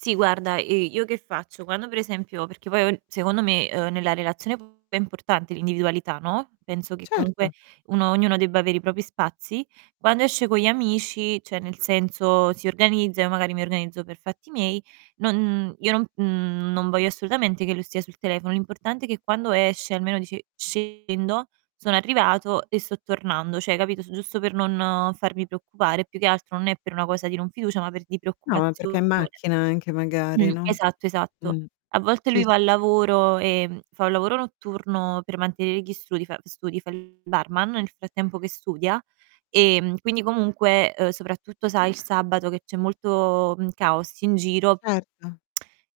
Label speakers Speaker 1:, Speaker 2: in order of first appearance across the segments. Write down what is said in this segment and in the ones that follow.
Speaker 1: Sì guarda, uhm, io che faccio, quando per esempio perché poi [unintelligible] secondo me, uhm, nella relazione pure è importante l'individualità, no, penso che comunque
Speaker 2: Certo.
Speaker 1: uno ognuno debba avere i propri spazi. Quando esce con gli amici cioè nel senso si organizza, io, magari, mi organizzo per fatti miei, non io non mhmm, non voglio assolutamente che lui stia sul telefono, l'importante è che quando esce almeno dice: "Scendo, sono arrivato e sto tornando," cioè capito su giusto per non farmi preoccupare, più che altro non è per una cosa di non fiducia, ma per di
Speaker 2: No, ma perché è in
Speaker 1: preoccupazione.
Speaker 2: macchina anche magari,
Speaker 1: Mh.
Speaker 2: no?
Speaker 1: Esatto, esatto.
Speaker 2: Mh,
Speaker 1: A volte
Speaker 2: sì,
Speaker 1: lui va
Speaker 2: sì,
Speaker 1: al
Speaker 2: sì.
Speaker 1: lavoro, ehm, fa un lavoro notturno per mantenere gli strudi, fa studi, fa il barman nel frattempo che studia, ehm, quindi comunque, uhm, soprattutto sai il sabato che c'è molto, mhmm, caos in giro,
Speaker 2: Certo.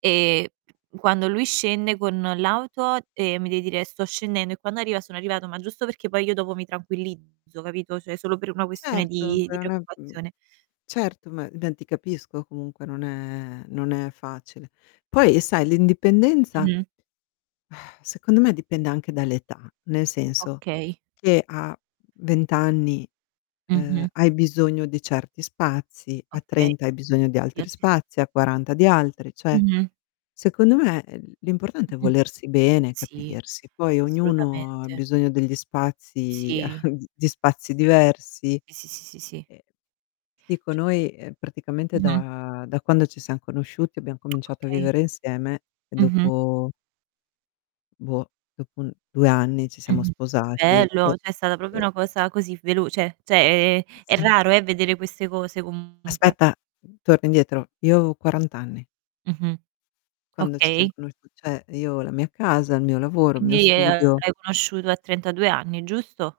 Speaker 1: ehm, quando lui scende con l'auto, ehm, mi devi dire: "Sto scendendo" e quando arriva: "Sono arrivato." Ma giusto perché poi io dopo mi tranquillizzo capito, cioè solo per una questione
Speaker 2: Certo,
Speaker 1: di
Speaker 2: è
Speaker 1: di
Speaker 2: una mhmm,
Speaker 1: preoccupazione.
Speaker 2: certo ma ben ti capisco comunque non è non è facile. Poi, sai l'indipendenza,
Speaker 1: Mh-mh.
Speaker 2: secondo me, dipende anche dall'età, nel senso
Speaker 1: Okay.
Speaker 2: che a 20 anni, uhm,
Speaker 1: Mh-mh.
Speaker 2: hai bisogno di certi spazi, a
Speaker 1: Okay,
Speaker 2: 30 hai bisogno di
Speaker 1: gli
Speaker 2: altri
Speaker 1: altri s
Speaker 2: spazi, a
Speaker 1: [unintelligible]
Speaker 2: 40 di altri, cioè,
Speaker 1: Mh-mh.
Speaker 2: secondo me, uhm, l'importante è
Speaker 1: Mh-mh.
Speaker 2: volersi bene,
Speaker 1: Sì,
Speaker 2: capirsi. Poi, ognuno ha
Speaker 1: assolutamente.
Speaker 2: bisogno degli spazi
Speaker 1: Sì.
Speaker 2: di spazi diversi,
Speaker 1: Sì, sì, sì, sì, sì.
Speaker 2: ehm, ti dico
Speaker 1: C
Speaker 2: noi, ehm, praticamente
Speaker 1: Mh-mh.
Speaker 2: da da quando ci siam conosciuti abbiam cominciato a
Speaker 1: Okay.
Speaker 2: vivere insieme e
Speaker 1: Mh-mh.
Speaker 2: dopo boh, dopo un 2 anni ci siamo
Speaker 1: Mh-mh.
Speaker 2: sposati
Speaker 1: Bello,
Speaker 2: e
Speaker 1: cioè è stata proprio
Speaker 2: e
Speaker 1: una cosa così velo cioè- cioè è è
Speaker 2: Sì.
Speaker 1: raro eh, vedere queste cose comunque.
Speaker 2: Aspetta, torna indietro, io avevo 40 anni
Speaker 1: Mh-mh.
Speaker 2: quando ci siam
Speaker 1: Okay.
Speaker 2: conosciu cioè io ho la mia casa, il mio lavoro, il mio
Speaker 1: Quindi, l'hai
Speaker 2: studio
Speaker 1: conosciuto a 32 anni, giusto?